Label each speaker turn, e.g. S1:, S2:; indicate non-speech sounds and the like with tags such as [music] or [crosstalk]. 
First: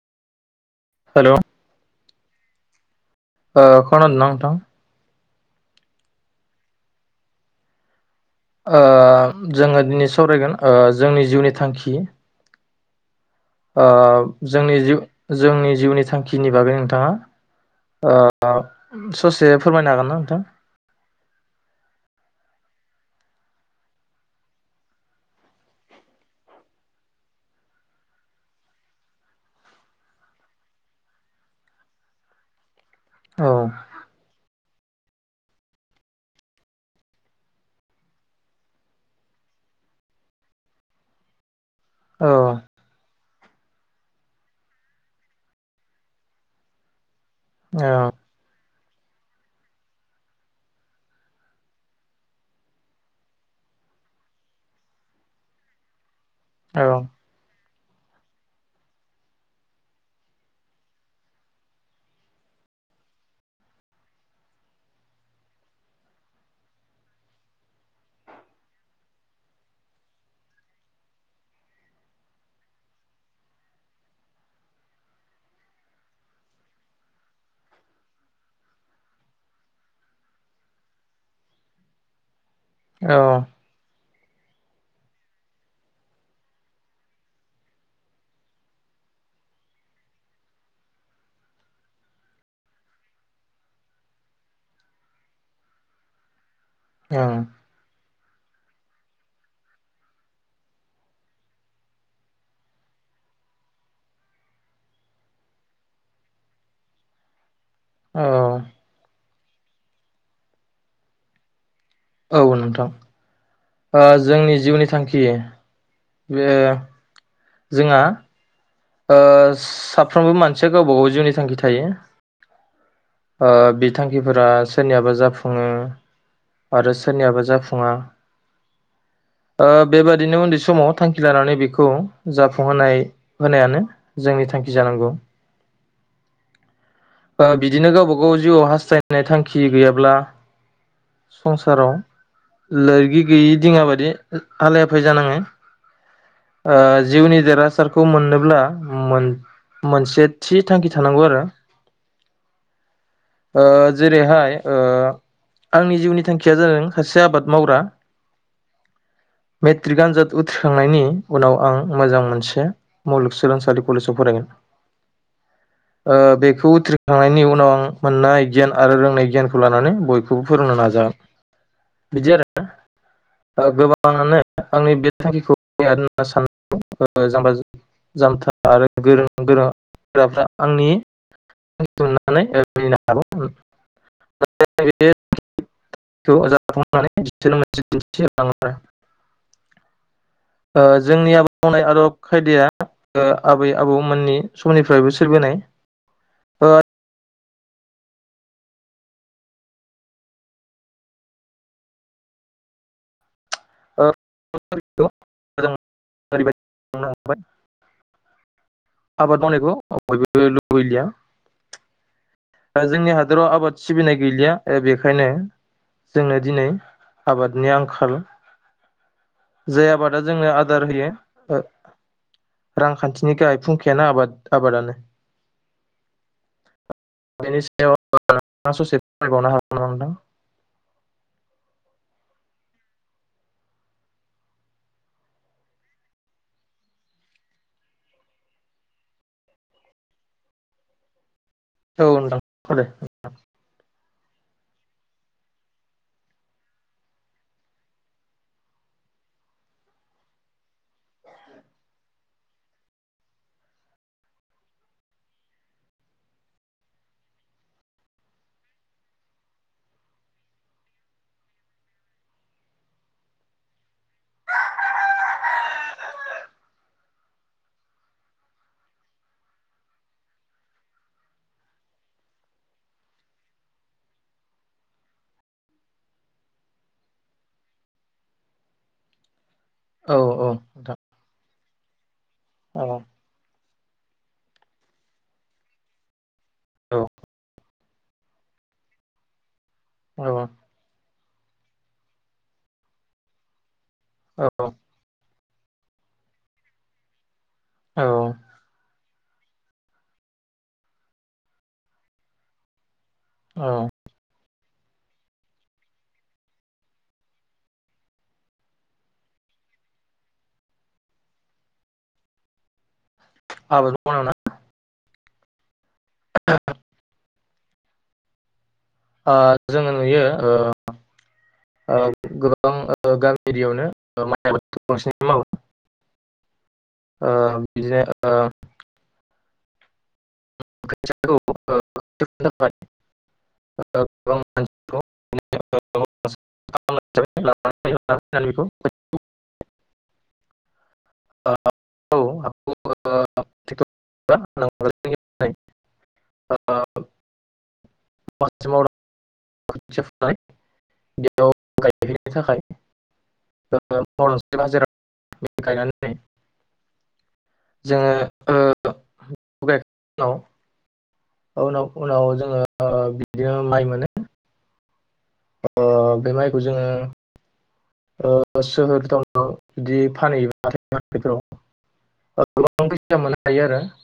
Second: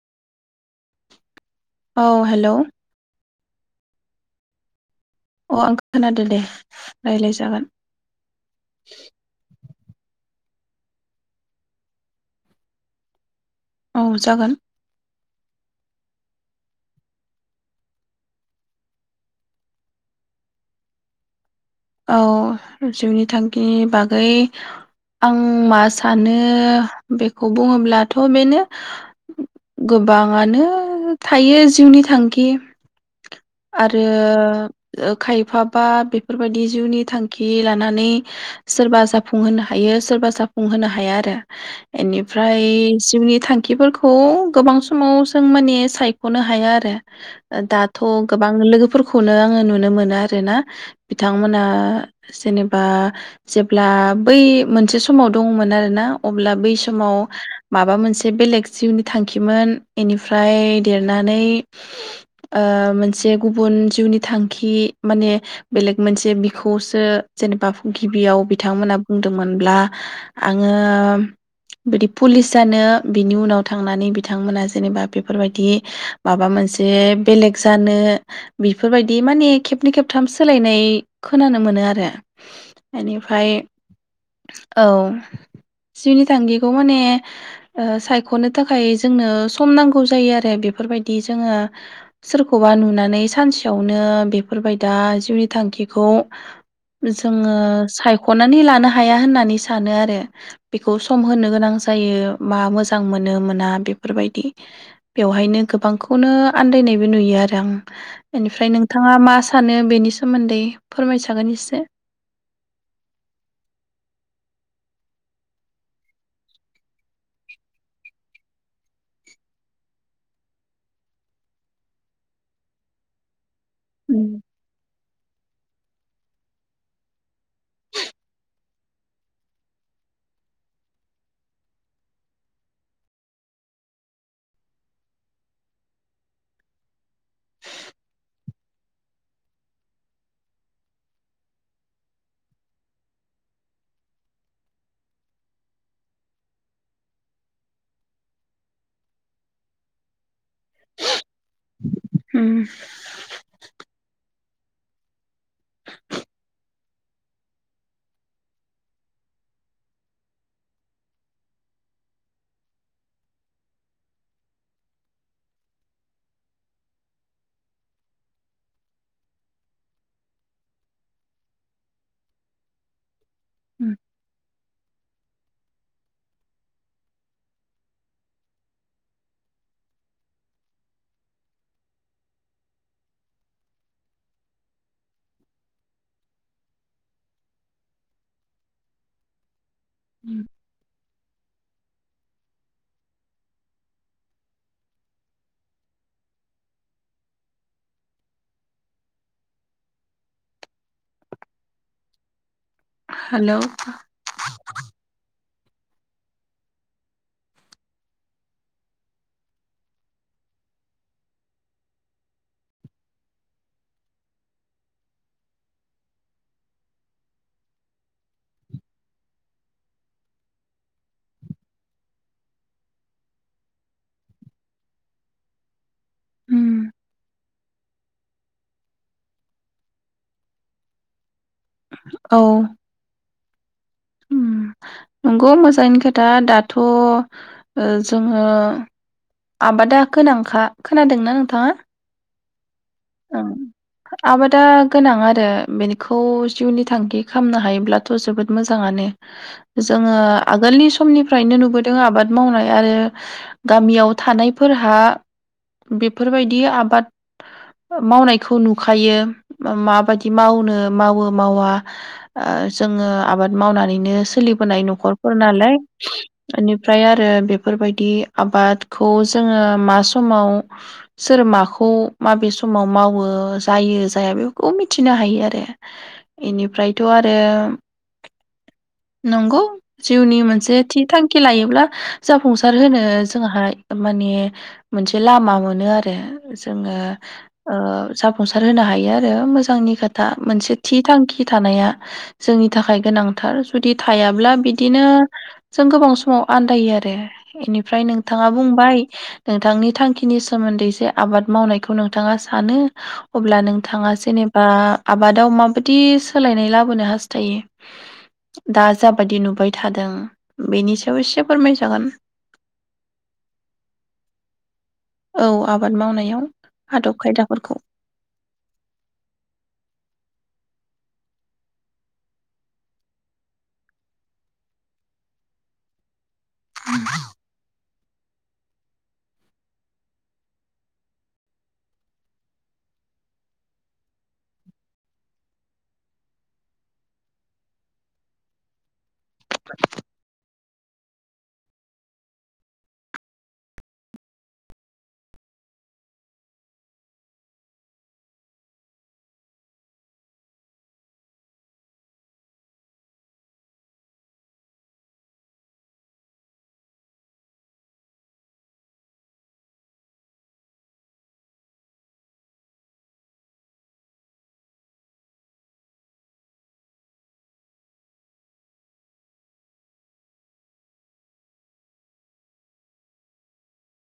S1: Hello
S2: औ हेल'
S1: ओ खोनादोंना नोंथां
S2: अ आं खोनादो दे रायज्लाय जागोन।
S1: ओ जोङो दिनै सावरायगोन- ओ जोंनि जिउनि थांखि- ओ
S2: औ जागोन
S1: जोंनि जिउ जोंनि जिउनि थांखिनि बागै नोंथाङा ओ ससे फोरमायनो हागोन ना नोंथां?
S2: औ जिउनि थांखिनि बागै आं मा सानो बेखौ बुङोब्लाथ बेनो गोबाङानो थायो जिउनि थांखि
S1: औ
S2: आरो खायफा बा बेफोरबायदि जिउनि थांखि लानानै सोरबा जाफुंहोनो हायो सोरबा जाफुंहोनो हाया आरो।
S1: औ
S2: एनिफ्राय जिउनि- थांखिफोरखौ गोबां समाव जों माने सायख'नो हाया आरो
S1: औ
S2: दाथ' गोबां लोगोफोरखौनो आङो नुनो मोनो आरोना बिथांमोना जेनेबा जेब्ला बै मोनसे समाव दंमोन आरो ना अब्ला बै समाव माबा मोनसे बेलेग जिउनि थांखिमोन बेनिफ्राय देरनानै ओ मोन जे गुबुन जिउनि थांखि माने बेलेग मोनसे बिखौसो जेनेबा गिबियाव बिथांमोना बुंदोंमोनब्ला आङो बिदि पुलिस जानो बिनि उनाव थांनानै बिथांमोना जेनेबा बेफोरबायदि माबा मोनसे बेलेग जानो- बेफोरबायदि माने खेबनै खेबथाम सोलायनाय खोनानो मोनो आरो।
S1: औ
S2: बेनिफ्राय औ जिउनि थांखिखौ माने ओ सायख'नो थाखाय जोंनो सम नांगौ जायो आरो बेफोरबायदि जोङो सोरखौबा नुनानै, नै सानसेयावनो बेफोरबायदिया जिउनि थांखिखौ
S1: ओं
S2: जोङो साय ख'नानै लानो हाया होननानै सानो आरो बेखौ सम होनो गोनां जायो मा मोजां मोनो मोना बेफोरबायदि बेवहायनो गोबांखौनो आन्दायनायबो नुयो आरो आं।
S1: औ
S2: बेनिफ्राय नोंथाङा मा- सानो बेनि सोमोन्दै फोरमायजागोन एसे
S1: औ नोंथां जोंनि जिउनि थांखि बे जोंहा- ओ साफ्रोमबो मानसिया गावबा गाव जिउनि थांखि थायो। ओ बि थांखिफोरा सोरनियाबा जा ओम आरो सोरनियाबा जाफुङा बेबादिनो उन्दै समाव थांखि लानानै बेखौ जाफुंहोनाय- होनायानो जोंनि थांखि जानांगौ। ओ बिदिनो गावबा गाव जिउआव हास्थायनाय थांखि गैयाब्ला संसाराव लोरगि गैयि दिङ बादि हालाय हाफाय जानाङो ओ जिउनि देरहासारखौ मोनोब्ला मोन मोनसे- थि थांखि थानांगौ आरो-
S2: उम
S1: ओ जेरैहाय ओ आंनि जिउनि थांखिया जादों सासे आबाद मावग्रा। मेट्रिक आनजाद उथ्रिखांनायनि उनाव आं मोजां मोनसे मुलुगसोलोंसालि कलेजाव फरायगोन बेखौ उथ्रिखांनायनि उनाव आं मोननाय गियान आरो रोंनाय गियानखौ लानानै बयखौबो फोरोंनो नाजागोन बिदि आरो। गोबां [unintelligible] [unintelligible] ओ जोंनि आब मावनाय आदब खायदाया आबै आबौमोननि समनिफ्रायबो सोरबोनाय
S2: हेल'
S1: [unintelligible] [unintelligible] ओरैबायदि ह आबाद मावनायखौ बयबो लुबैलिया दा जोंनि हादराव आबाद सिबिनाय गैलिया ओ बेखायनो जोंनो दिनै आबादनि आंखाल जाय आबादा जोंनो आदार होयो ओ रांखान्थिनि गाहाय फुंखायानो आबाद आबादानो बेनि सायाव नोंथांआ ससे फोरमायबावनो हागोनमा नोंथां?
S2: औ ओम नंगौ मोजाङैनो खोथा दाथ जोङो आबादा गोनांखा खोनादोंना नोंथाङा?
S1: औ‌ नोंथां‌ खोनादो
S2: ओम आबादा गोनां आरो बेनिखौ जिउनि थांखि खालामनो हायोब्लाथ जोबोद मोजाङानो जोङो आगोलनि समनिफ्रायनो नुबोदों आबाद मावनाय आरो गामियाव थानायफोरहा बेफोरबायदि आबाद मावनायखौ नुखायो माबायदि मावनो मावो मावा जोङो आबाद मावनानैनो सोलिबोनाय नखरफोर नालाय ओनिफ्राय आरो बेफोरबायदि आबादखौ जोङो मा समाव सोर माखौ माबे सम समाव मावो जायो जाया बेफोरखौ मिथिनो हायो आरो इनिफ्रायथ आरो नंगौ
S1: औ
S2: जिउनि
S1: औ
S2: मोनसे
S1: नोंथां
S2: थि थांखि लायोब्ला जाफुंसार
S1: औ
S2: होनो जों हायो माने मोनसे लामा मोनो आरो जोङो ओ‌ जाफुंसार होनो हायो आरो मोजां नि खोथा मोनसे थि थांखि थानाया जोंनि थाखाय गोनांथार जुदि थायाब्ला
S1: औ
S2: बिदिनो जों गोबां समाव आन्दायो आरो इनिफ्राय
S1: औ
S2: नोंथाङा बुंबाय नोंथांनि थांखिनि सोमोन्दै एसे आबाद मावनायखौ नोंथाङा सो सानो अब्ला
S1: औ
S2: नोंथाङा जेनेब बा‌ आबादाव माबायदि सोलायनाय लाबोनो हास्थायो दा जाबायदि नुबाय थादों बेनि सायाव एसे फोरमायजागोन
S1: आबाद मावनायावना
S2: औ आब आबाद मावनायाव आदब खायदा फोरखौ
S1: ओ जोङो नुयो ओ ओ गोबां गामि एरियावनो माइ आबाद बांसिन मावो ओ [unintelligible] [unintelligible] [unintelligible] [unintelligible] [unintelligible] खोथिया फुनाय बेयाव गायहैनो थाखाय [unintelligible] बाजाराव गायनानै जोङो ओ [unintelligible] उनाव उनाव जोङो बिदिनो माइ मोनो अ बे माइखौ जोङो ओ सोहोर टाउनाव बिदि फानहैयो हाथाय बाजारफ्राव गोबां फैसा मोननो हायो आरो।